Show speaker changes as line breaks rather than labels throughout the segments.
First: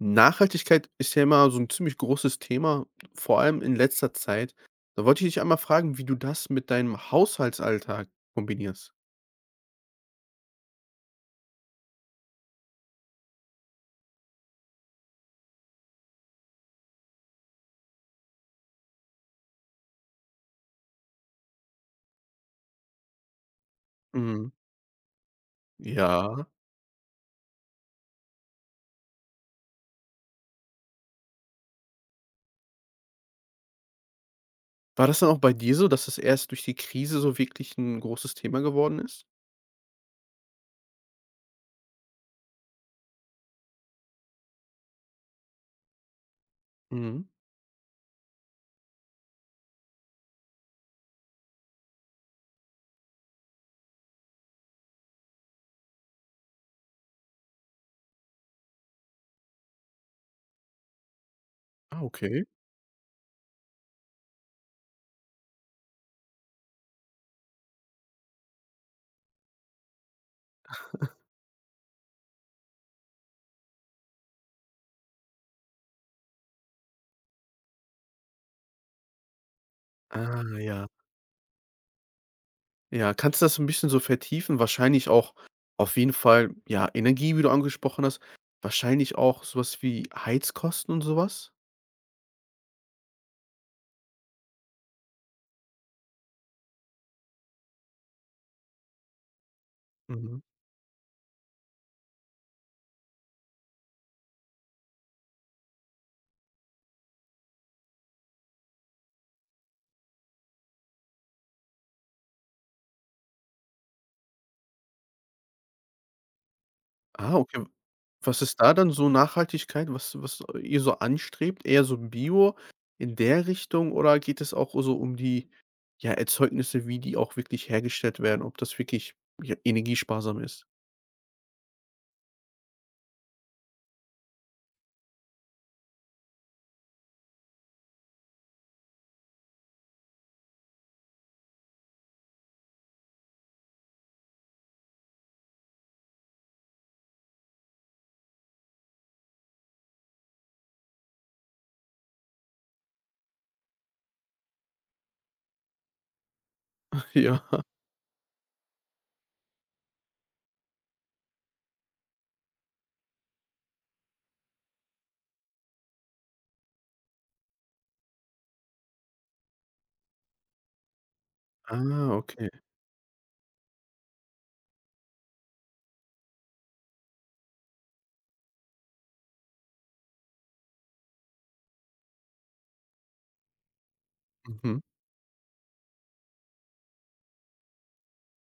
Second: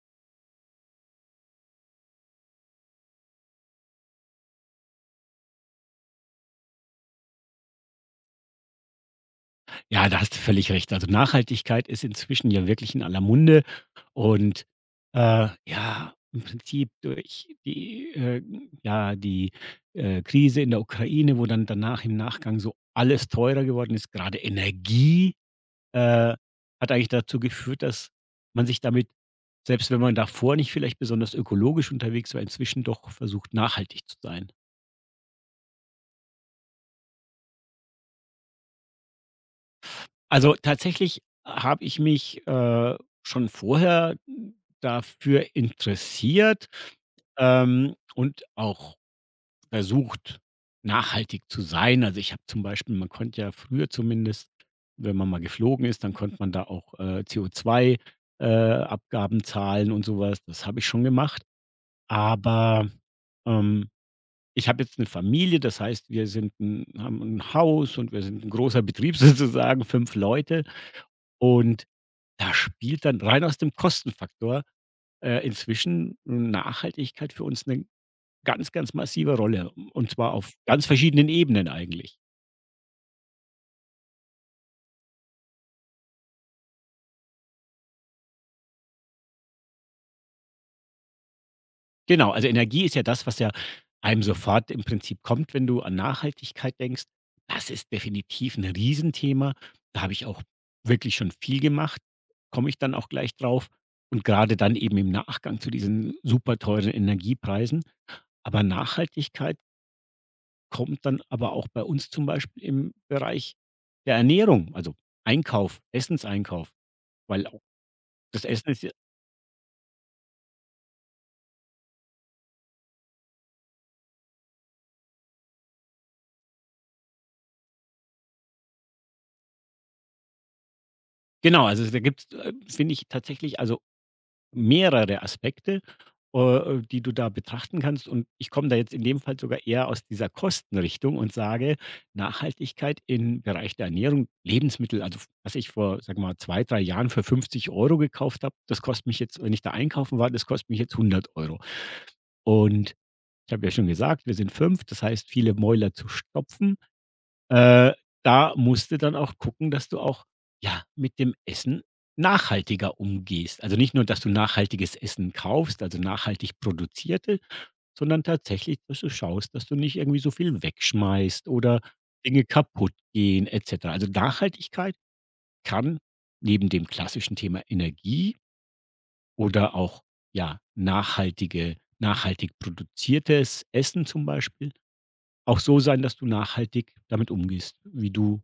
Nachhaltigkeit ist ja immer so ein ziemlich großes Thema, vor allem in letzter Zeit. Da wollte ich dich einmal fragen, wie du das mit deinem Haushaltsalltag kombinierst?
Ja, da hast du völlig recht. Also, Nachhaltigkeit ist inzwischen ja wirklich in aller Munde und, ja, im Prinzip durch die Krise in der Ukraine, wo dann danach im Nachgang so alles teurer geworden ist, gerade
Mhm.
Energie, äh,
Ja.
hat eigentlich dazu geführt, dass man sich damit selbst wenn man davor nicht vielleicht besonders ökologisch unterwegs war, inzwischen doch versucht, nachhaltig zu sein.
War das dann auch bei dir so, dass das erst durch die Krise so wirklich ein großes Thema geworden ist?
Also, tatsächlich habe ich mich, schon vorher dafür interessiert,
Mhm.
und auch versucht, nachhaltig zu sein. Also, ich habe zum Beispiel man konnte ja früher zumindest, wenn man mal geflogen ist, dann konnte man da auch, co zwei Abgaben zahlen und sowas. Das habe ich schon gemacht.
Ah, okay.
Aber, ähm, ich habe jetzt eine Familie, das heißt, wir sind 'n haben ein Haus und wir sind ein großer Betrieb sozusagen, 5 Leute. Und da spielt dann rein aus dem Kostenfaktor, inzwischen Nachhaltigkeit für uns eine ganz, ganz massive Rolle und zwar
Ah,
auf ganz
ja.
verschiedenen Ebenen eigentlich.
Ja, kannst du das so ein bisschen so vertiefen? Wahrscheinlich auch auf jeden Fall, ja, Energie, wie du angesprochen hast, wahrscheinlich auch sowas wie Heizkosten und sowas.
Genau, also Energie ist ja das, was ja einem sofort im Prinzip kommt, wenn du an Nachhaltigkeit denkst. Das ist definitiv ein Riesenthema. Da habe ich
Mhm.
auch wirklich schon viel gemacht, komme ich dann auch gleich drauf und gerade dann eben im Nachgang zu diesen super teuren Energiepreisen. Aber Nachhaltigkeit kommt dann aber auch bei uns zum Beispiel im Bereich der Ernährung, also Einkauf, Essenseinkauf,
Ah,
weil auch
okay. Was
das
ist
Essen
da
ist
dann
ja
so Nachhaltigkeit, was ihr so anstrebt? Eher so Bio in der Richtung oder geht es auch so um die, ja, Erzeugnisse, wie die auch wirklich hergestellt werden, ob das wirklich, ja, energiesparsam ist?
genau, also da gibt's, finde ich tatsächlich, also mehrere Aspekte, die du da betrachten kannst. Und ich komme da jetzt in dem Fall sogar eher aus dieser Kostenrichtung und sage, Nachhaltigkeit im Bereich der Ernährung, Lebensmittel, also was ich vor, sag mal, 2, 3 Jahren für 50 Euro gekauft habe, das kostet mich jetzt, wenn ich da einkaufen war, das kostet mich jetzt 100 Euro. Und Ich habe ja schon gesagt, wir sind 5. Das heißt, viele Mäuler zu stopfen.
Ja.
Äh, da musst du dann auch gucken, dass du auch, ja, mit dem Essen nachhaltiger umgehst. Also, nicht nur, dass du nachhaltiges Essen kaufst, also nachhaltig produzierte, sondern tatsächlich, dass du schaust, dass du nicht irgendwie so viel wegschmeißt oder
Ah,
Dinge
okay.
kaputtgehen et cetera. Also, Nachhaltigkeit kann neben dem klassischen Thema Energie oder auch, ja, nachhaltig produziertes Essen zum Beispiel
Mhm.
auch so sein, dass du nachhaltig damit umgehst, wie du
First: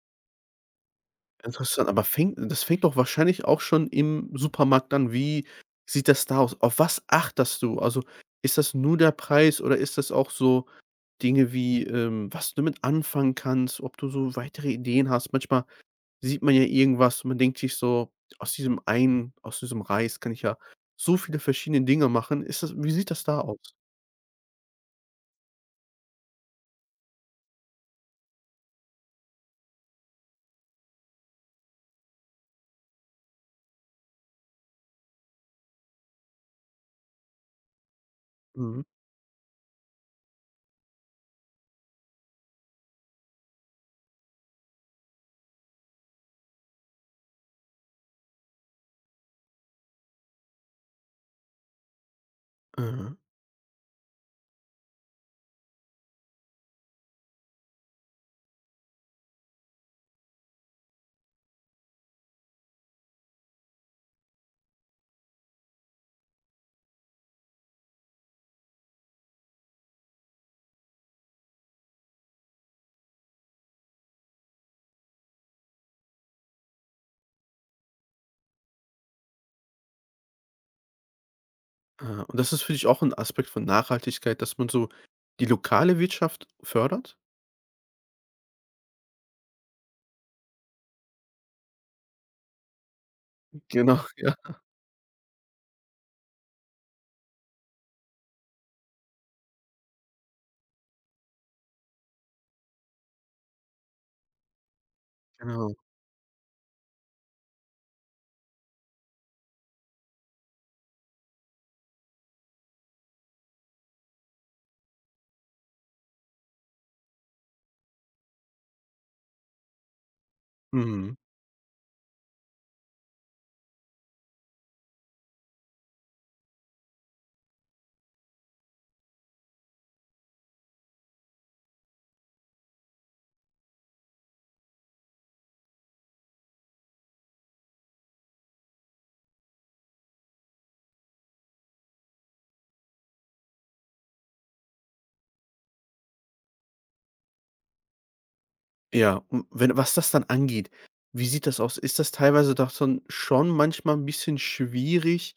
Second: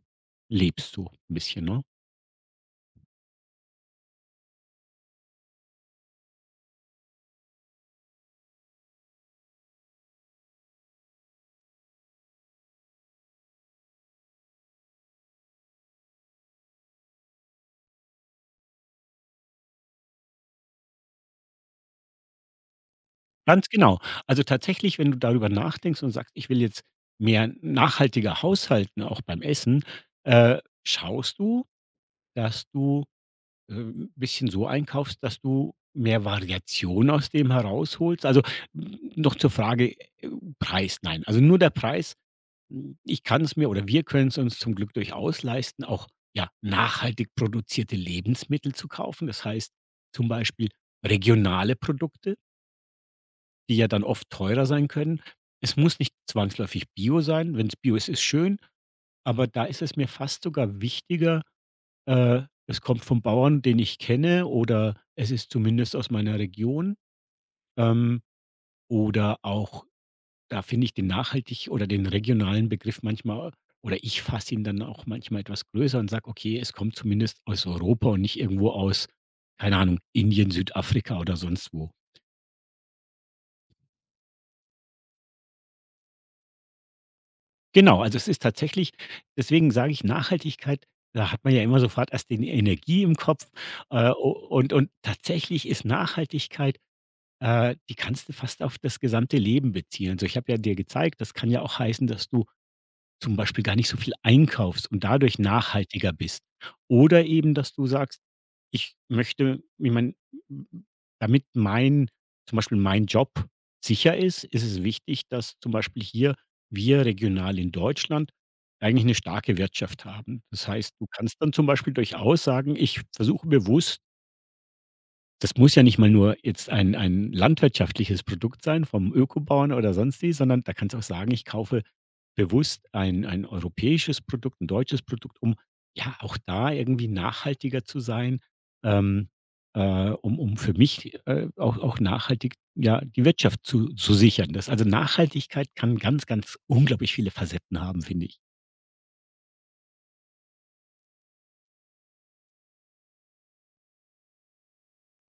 lebst so ein bisschen, ne?
Interessant, aber fängt doch wahrscheinlich auch schon im Supermarkt an. Wie sieht das da aus? Auf was achtest du? Also, ist das nur der Preis oder ist das auch so Dinge wie, was du damit anfangen kannst, ob du so weitere Ideen hast. Manchmal sieht man ja irgendwas und man denkt sich so: „Aus diesem einen aus diesem Reis kann ich ja so viele verschiedene Dinge machen.“ Ist das wie sieht das da
Ganz
aus?
genau. Also, tatsächlich, wenn du darüber nachdenkst und sagst: „Ich will jetzt mehr nachhaltiger haushalten, auch beim Essen“, äh, schaust du, dass du bisschen so einkaufst, dass du mehr Variation aus dem herausholst? Also,
Mhm.
n noch zur Frage, Preis, nein. Also, nur der Preis. Ich kann es mir oder wir können es uns zum Glück durchaus leisten, auch, ja, nachhaltig produzierte Lebensmittel zu kaufen. Das heißt, zum Beispiel regionale Produkte,
Aha,
die ja dann oft teurer sein können. Es muss nicht zwangsläufig Bio sein. Wenn es Bio ist, ist schön, aber da ist es mir fast sogar wichtiger es kommt vom Bauern, den ich kenne, oder es ist zumindest aus meiner Region. Ähm, oder auch da finde ich den nachhaltig oder den regionalen Begriff manchmal oder ich fasse ihn dann auch manchmal etwas größer und sage, okay, es kommt zumindest aus Europa und nicht irgendwo aus, keine Ahnung, Indien, Südafrika oder sonst wo.
aha. Und das ist für dich auch ein Aspekt von Nachhaltigkeit, dass man so die lokale Wirtschaft fördert?
Genau, also es ist tatsächlich, deswegen sage ich Nachhaltigkeit, da hat man ja immer sofort erst die Energie im Kopf.
Genau,
Äh, u-
ja,
und, und tatsächlich ist Nachhaltigkeit die kannst du fast auf das gesamte Leben beziehen. Also, ich habe ja dir gezeigt, das kann ja auch heißen, dass du zum Beispiel gar nicht so viel einkaufst und dadurch
genau.
nachhaltiger bist. Oder eben, dass du sagst: „Ich möchte ich meine, damit mein zum Beispiel mein Job sicher ist, ist es wichtig, dass zum Beispiel hier wir regional in Deutschland eigentlich eine starke Wirtschaft haben.“ Das heißt, du
Mhm.
kannst dann zum Beispiel durchaus sagen: „Ich versuche bewusst“ das muss ja nicht mal nur jetzt ein landwirtschaftliches Produkt sein vom Ökobauern oder sonst sondern da kannst du auch sagen: „Ich kaufe bewusst ein europäisches Produkt, ein deutsches Produkt“, um ja auch da irgendwie nachhaltiger zu sein, ähm, um für mich, auch nachhaltig, ja, die Wirtschaft zu sichern. Das also, Nachhaltigkeit kann ganz, ganz unglaublich viele Facetten haben, finde ich.
Ja, und wenn was das dann angeht, wie sieht das aus? Ist das teilweise doch dann schon manchmal ein bisschen schwierig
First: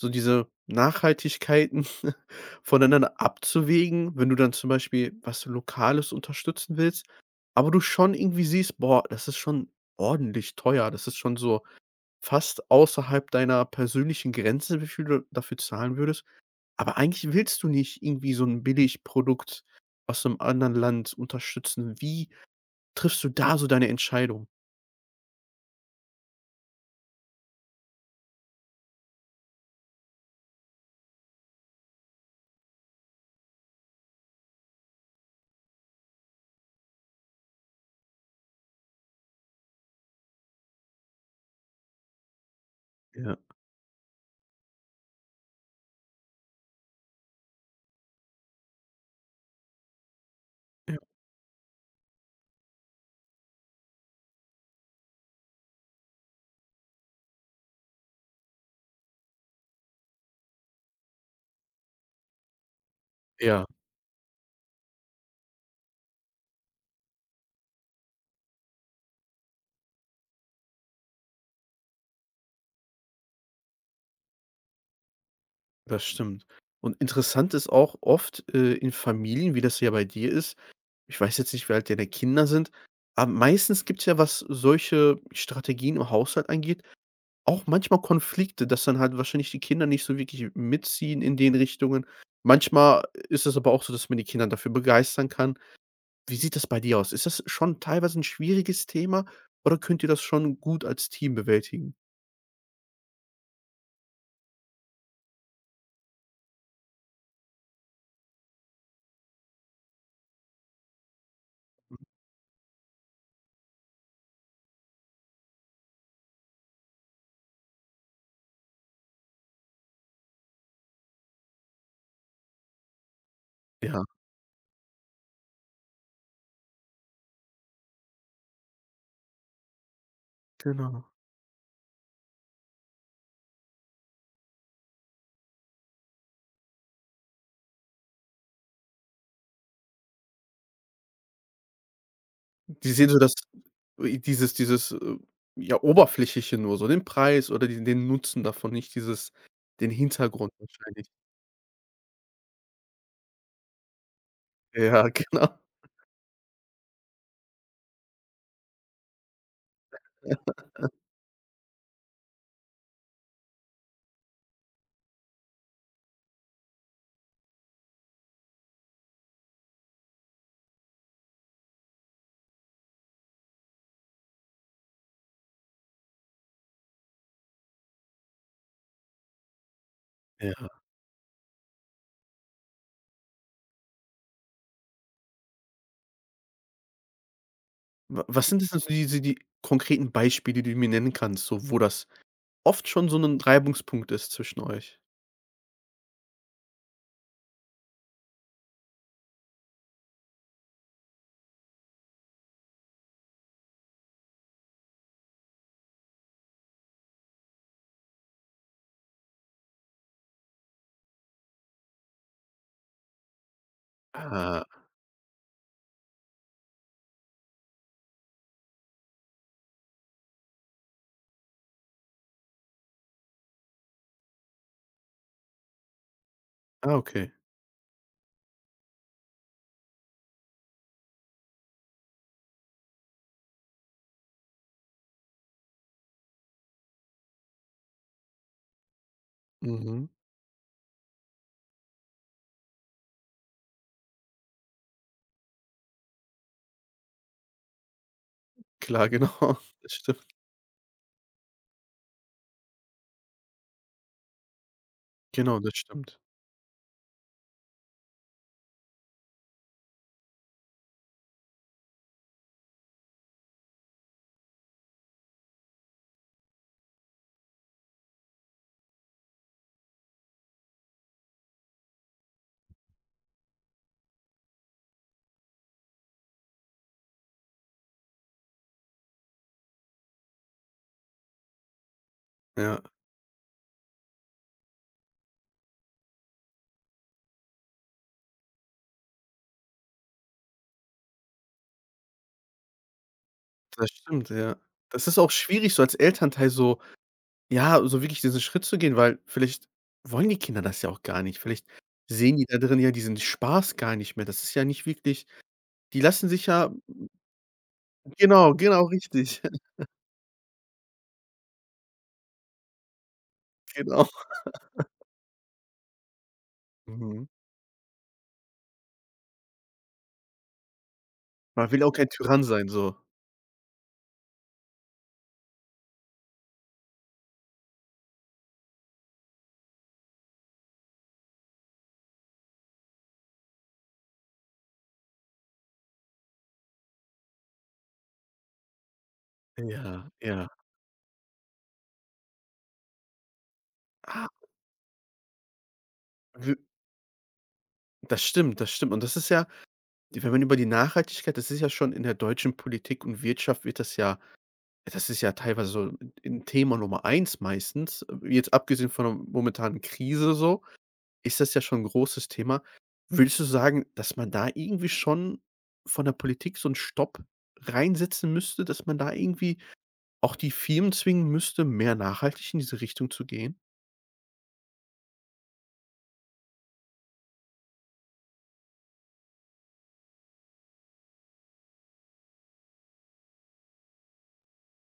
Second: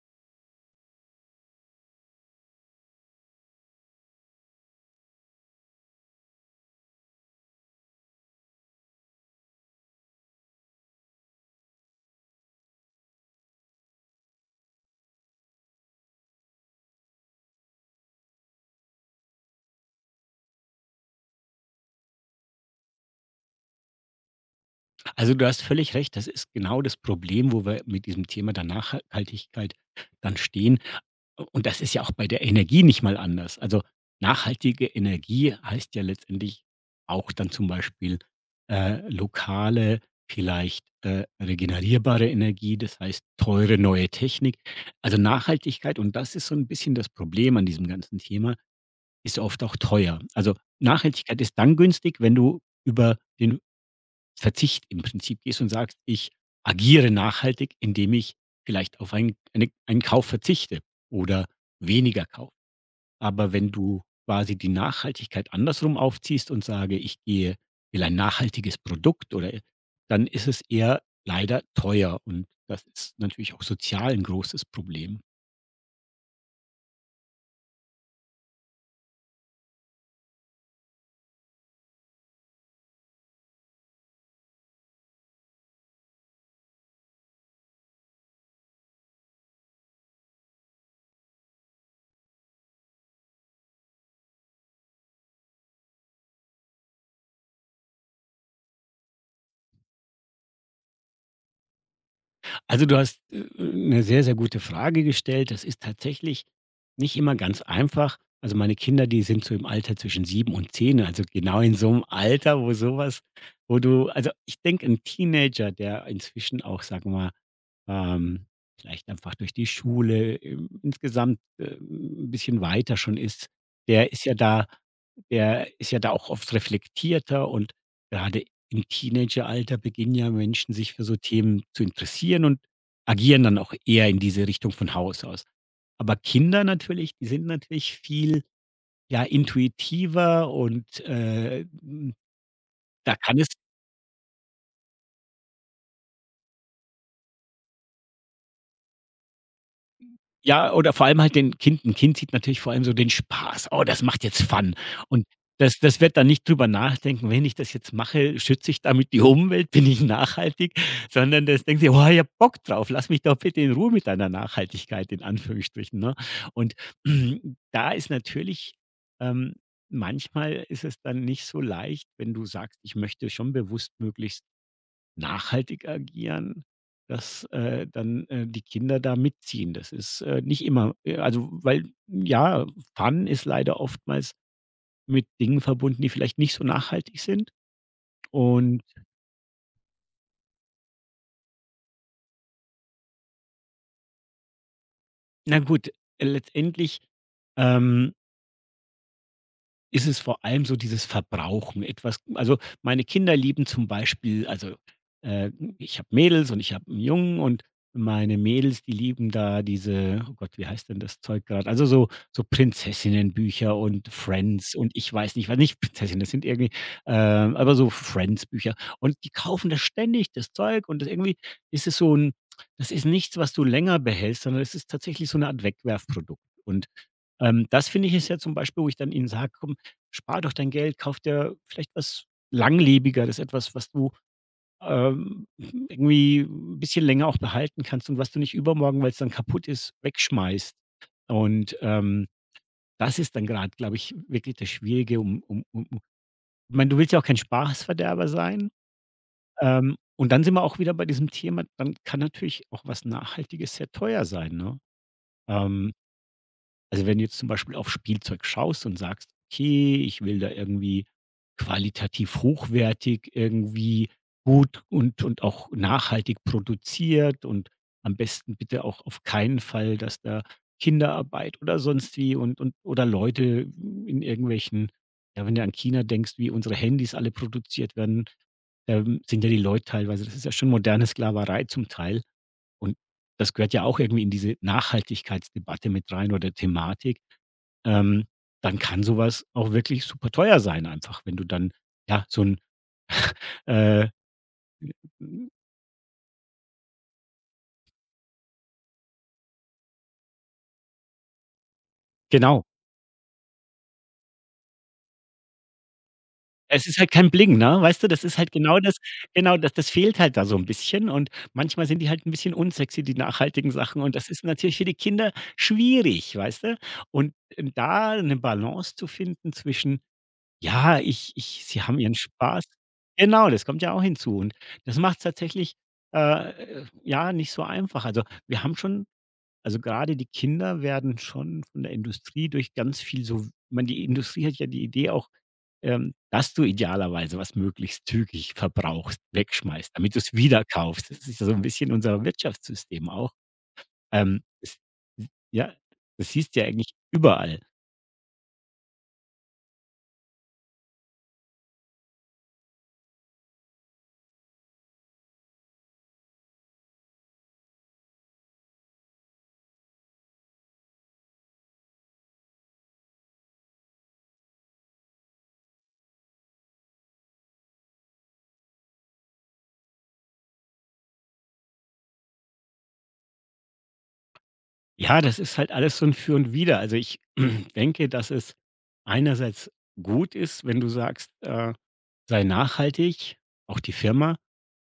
so diese Nachhaltigkeiten voneinander abzuwägen, wenn du dann zum Beispiel was Lokales unterstützen willst, aber du schon irgendwie siehst: „Boah, das ist schon ordentlich teuer.“ Das ist schon so fast außerhalb deiner persönlichen Grenze, wie viel du dafür zahlen würdest. Aber eigentlich willst du nicht irgendwie so 'n Billigprodukt aus einem anderen Land unterstützen. Wie triffst du da so deine Entscheidung?
Also, du hast völlig recht, das ist genau das Problem, wo wir mit diesem Thema der Nachhaltigkeit dann stehen. Und das ist ja auch bei der Energie nicht mal anders. Also, nachhaltige Energie heißt ja letztendlich auch dann zum Beispiel, lokale, vielleicht, regenerierbare Energie, das heißt
Ja,
teure neue Technik. Also, Nachhaltigkeit und das ist so ein bisschen das Problem an diesem ganzen Thema, ist oft auch teuer. Also,
ja,
Nachhaltigkeit ist dann günstig, wenn du über den Verzicht im Prinzip gehst und sagst: „Ich agiere nachhaltig, indem ich vielleicht auf einen Kauf verzichte oder weniger kaufe.“ Aber
ja,
wenn du quasi die Nachhaltigkeit andersrum aufziehst und sage: „Ich gehe will ein nachhaltiges Produkt“ oder e dann ist es eher leider teuer und das ist natürlich auch sozial ein großes Problem.
das stimmt. Und interessant ist auch oft, in Familien, wie das ja bei dir ist. Ich weiß jetzt nicht, wie alt deine Kinder sind, aber meistens gibt es ja, was solche Strategien im Haushalt angeht, auch manchmal Konflikte, dass dann halt wahrscheinlich die Kinder nicht so wirklich mitziehen in den Richtungen. Manchmal ist es aber auch so, dass man die Kinder dafür begeistern kann. Wie sieht das bei dir aus? Ist das schon teilweise ein schwieriges Thema oder könnt ihr das schon gut als Team bewältigen?
Also, du hast, 'ne sehr, sehr gute Frage gestellt. Das ist tatsächlich nicht immer ganz einfach. Also, meine Kinder, die sind so im Alter zwischen 7 und 10, also genau in so einem Alter, wo sowas, wo du also, ich denke, ein Teenager, der inzwischen auch, sagen wir mal, ähm, vielleicht einfach durch die Schule, insgesamt, 'n bisschen weiter schon ist,
Ja,
der ist ja da der ist ja da auch oft reflektierter und gerade im Teenageralter beginnen ja Menschen, sich für
genau.
so Themen zu interessieren und agieren dann auch eher in diese Richtung von Haus aus. Aber Kinder natürlich, die sind natürlich viel, ja, intuitiver und,
Die sehen
da
so das
kann es.
dieses dieses, äh, ja, Oberflächliche nur, so den Preis oder den Nutzen davon, nicht dieses den Hintergrund
Ja, oder vor
wahrscheinlich.
allem halt den Kind 'n Kind sieht natürlich vor allem so den Spaß. „Oh, das macht jetzt Fun.“
Ja,
Und
genau.
das wird dann nicht drüber nachdenken: „Wenn ich das jetzt mache, schütze ich damit die Umwelt? Bin ich
Ja.
nachhaltig?“ Sondern das denkt sich: „Oh, ich hab Bock drauf. Lass mich doch bitte in Ruhe mit deiner Nachhaltigkeit“, in Anführungsstrichen, ne? Und da ist natürlich ähm, manchmal ist es dann nicht so leicht, wenn du sagst: „Ich möchte schon bewusst möglichst“ nachhaltig agieren, dass, dann, die Kinder da mitziehen. Das ist, nicht
Ja.
immer also, weil, ja, Fun ist leider oftmals mit Dingen verbunden, die vielleicht nicht so nachhaltig sind.
Wa was sind das denn
Und
so die konkreten Beispiele, die du mir nennen kannst, so wo das oft schon so 'nen Reibungspunkt ist zwischen euch?
na gut, letztendlich, ähm ist es vor allem so dieses Verbrauchen. Etwas also, meine Kinder lieben zum Beispiel also, äh, ich habe Mädels und ich habe 'n Jungen und meine Mädels, die lieben da diese oh Gott, wie heißt denn das Zeug gerade? Also, so Prinzessinnenbücher und
Ah,
Friends und ich weiß nicht was nicht Prinzessinnen, das sind irgendwie, aber so Friends-Bücher. Und die kaufen das ständig das Zeug und das irgendwie ist es so ein, das ist nichts, was du länger behältst, sondern es ist tatsächlich so eine Art Wegwerfprodukt. Und,
ah, okay.
das finde ich ist ja zum Beispiel, wo ich dann ihnen sage: Spar doch dein Geld, kauf dir vielleicht was Langlebigeres, etwas, was du, irgendwie ein bisschen länger auch behalten kannst und was du nicht übermorgen, weil es dann kaputt ist,
Mhm.
wegschmeißt. Und, das ist dann gerade, glaube ich, wirklich das Schwierige, um um um um ich meine, du willst ja auch kein Spaßverderber sein.
Klar, genau. Das stimmt.
Und dann sind wir auch wieder bei diesem Thema, dann kann natürlich auch was Nachhaltiges sehr teuer sein, ne?
Genau, das
Ähm
stimmt.
Also, wenn du jetzt zum Beispiel auf Spielzeug schaust und sagst: „Okay, ich will da irgendwie qualitativ hochwertig, irgendwie gut und auch nachhaltig produziert und am besten bitte auch auf keinen Fall, dass da Kinderarbeit oder sonst wie und oder Leute in irgendwelchen“ ja, wenn du an China denkst, wie unsere Handys alle produziert werden, da sind ja die Leute teilweise das ist ja schon moderne Sklaverei zum Teil
Ja,
und das gehört ja auch irgendwie in diese Nachhaltigkeitsdebatte mit rein oder Thematik. Ähm, dann kann sowas auch wirklich super teuer sein einfach, wenn du dann, ja, so ein
das
äh,
stimmt, ja. Das ist auch
hm,
schwierig, so als Elternteil so, ja, so wirklich diesen Schritt zu gehen, weil vielleicht wollen die Kinder das ja auch gar nicht. Vielleicht sehen die da
genau.
drin ja diesen Spaß gar nicht mehr. Das ist ja nicht wirklich. Die lassen sich ja.
Es ist halt kein Bling, ne? Weißt du, das ist halt
Genau,
genau
genau,
das.
richtig.
Genau, das fehlt halt da so ein bisschen und manchmal sind die halt ein bisschen unsexy, die nachhaltigen Sachen
Genau.
und das ist natürlich für die Kinder schwierig, weißt du?
Mhm.
Und, da eine Balance zu finden zwischen. Ja, ich ich
Man
sie
will auch
haben
kein
ihren
Tyrann
Spaß.
sein, so.
Genau, das kommt ja auch hinzu und das macht's tatsächlich, ja, nicht so einfach. Also, wir haben schon also, grade die Kinder werden schon von der Industrie durch ganz viel so ich meine, die Industrie hat ja die Idee auch, dass du idealerweise was möglichst zügig verbrauchst, wegschmeißt,
Ja,
damit du's
ja.
wieder kaufst. Das ist ja so 'n bisschen unser Wirtschaftssystem auch.
Ah,
Das ja, das
w
siehst du ja eigentlich überall.
das stimmt, das stimmt. Und das ist ja, wenn man über die Nachhaltigkeit, das ist ja schon, in der deutschen Politik und Wirtschaft wird das ja, das ist ja teilweise so 'n Thema Nummer eins meistens. Jetzt abgesehen von der momentanen Krise so, ist das ja schon 'n großes Thema. Würdest du sagen, dass man da irgendwie schon von der Politik so 'n Stopp reinsetzen müsste, dass man da irgendwie auch die Firmen zwingen müsste, mehr nachhaltig in diese Richtung zu gehen?
Ja, das ist halt alles so ein Für und Wider. Also, ich denke, dass es einerseits gut ist, wenn du sagst, sei nachhaltig, auch die Firma,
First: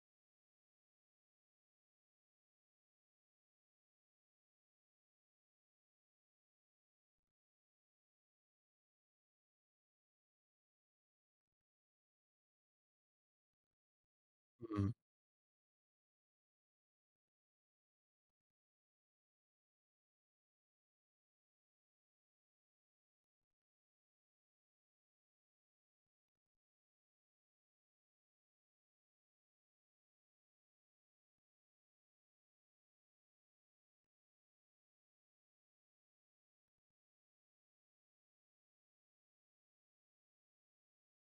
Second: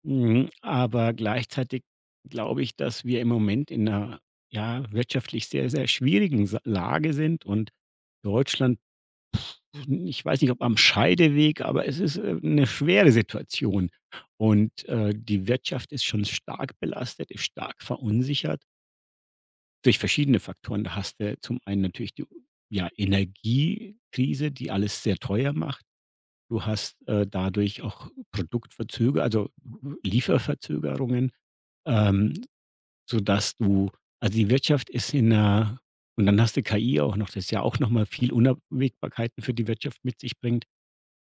mhm, aber gleichzeitig glaube ich, dass wir im Moment in einer ja, wirtschaftlich sehr, sehr schwierigen Sa Lage sind und Deutschland, ich weiß nicht, ob am Scheideweg, aber es ist, 'ne schwere Situation und, die Wirtschaft ist schon stark belastet, ist stark verunsichert. Durch verschiedene Faktoren. Da hast du zum einen natürlich die, ja, Energiekrise, die alles sehr teuer macht. Du hast, dadurch auch Produktverzöger also, Lieferverzögerungen, ähm, sodass du also, die Wirtschaft ist in 'ner und dann hast du KI auch noch, das ja auch noch mal viel Unwägbarkeiten für die Wirtschaft mit sich bringt.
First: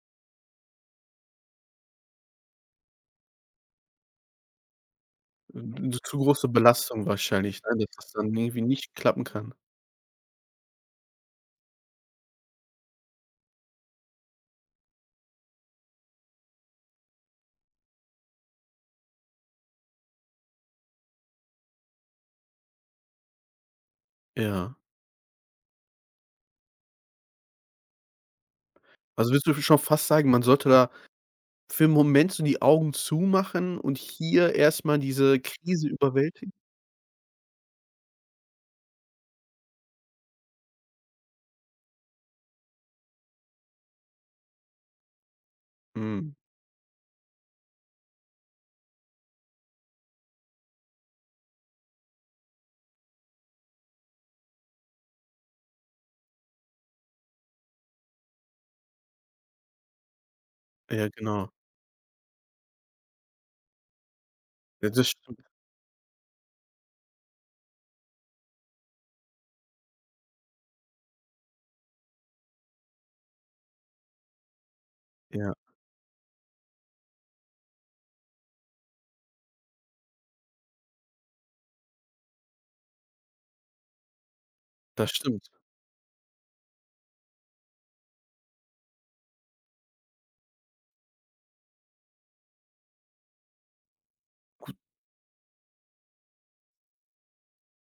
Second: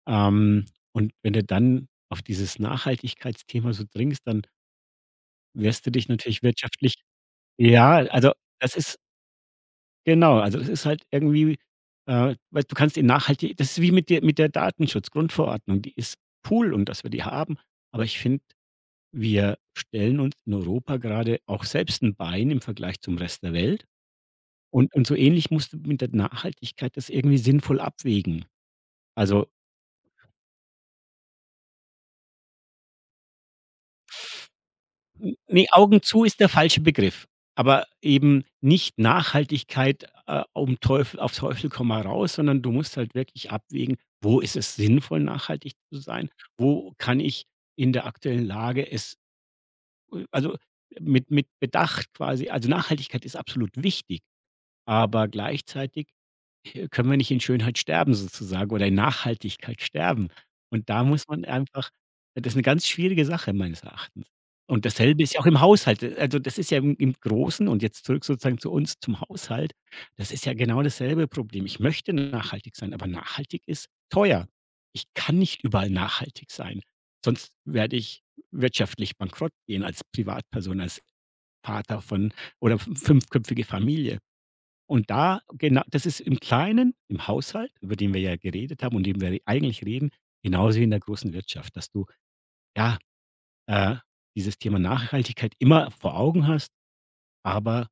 Ähm, und wenn du dann auf dieses Nachhaltigkeitsthema so dringst, dann wirst du
Hm,
dich
zu
natürlich
große
wirtschaftlich
Belastung wahrscheinlich, ne,
ja,
dass das
also,
dann irgendwie
das
nicht
ist
klappen kann.
genau, also das ist halt irgendwie weil du kannst ihn nachhaltig das ist wie mit der Datenschutzgrundverordnung, die ist cool und dass wir die haben, aber ich finde, wir stellen uns in Europa gerade auch selbst ein Bein im Vergleich zum Rest der Welt
Ja.
und so ähnlich musst du mit der Nachhaltigkeit das irgendwie sinnvoll abwägen.
Also, würdest
Also
du schon fast sagen, man sollte da für 'n Moment so die Augen zumachen und hier erst mal
N
diese
ne,
Krise
Augen zu ist der
überwältigen?
falsche Begriff, aber eben nicht Nachhaltigkeit, um Teufel komm mal raus, sondern du musst halt wirklich abwägen, wo ist es sinnvoll, nachhaltig zu sein?
Mhm.
Wo kann ich in der aktuellen Lage es also, mit Bedacht quasi also, Nachhaltigkeit ist absolut wichtig, aber gleichzeitig können wir nicht in Schönheit sterben sozusagen oder in Nachhaltigkeit sterben? Und da
Ja,
muss man
genau.
einfach das ist eine ganz schwierige Sache meines Erachtens. Und
Ja, das
dasselbe ist
stimmt.
ja auch im Haushalt. Also, das ist ja im Großen und jetzt zurück sozusagen zu uns, zum Haushalt, das ist ja genau dasselbe Problem. Ich möchte nachhaltig sein, aber nachhaltig ist teuer. Ich kann
Ja,
nicht überall nachhaltig sein, sonst werde ich wirtschaftlich bankrott gehen als Privatperson, als Vater von oder f fünfköpfige Familie. Und
das
da
stimmt.
genau das ist im Kleinen, im Haushalt, über den wir ja geredet haben und den wir eigentlich reden, genauso wie in der großen Wirtschaft, dass du, ja, äh, dieses Thema Nachhaltigkeit immer vor Augen hast, aber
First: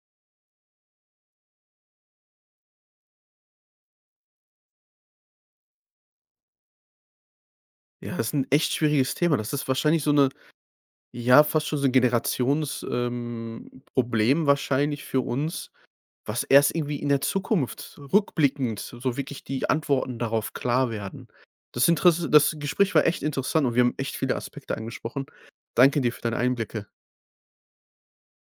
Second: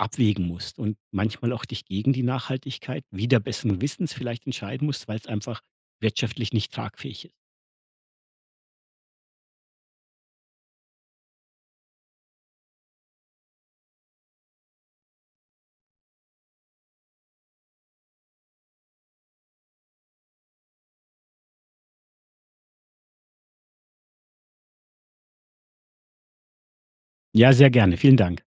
abwägen musst und manchmal auch dich gegen die Nachhaltigkeit wieder besseren Wissens vielleicht entscheiden musst, weil es einfach wirtschaftlich nicht tragfähig ist.
Ja, das ist 'n echt schwieriges Thema. Das ist wahrscheinlich so 'ne, ja, fast schon so 'n Generations Problem wahrscheinlich für uns. Was erst irgendwie in der Zukunft rückblickend so wirklich die Antworten darauf klar werden. Das Gespräch war echt interessant und wir haben echt viele Aspekte angesprochen. Danke dir für deine Einblicke.
Ja, sehr gerne. Vielen Dank.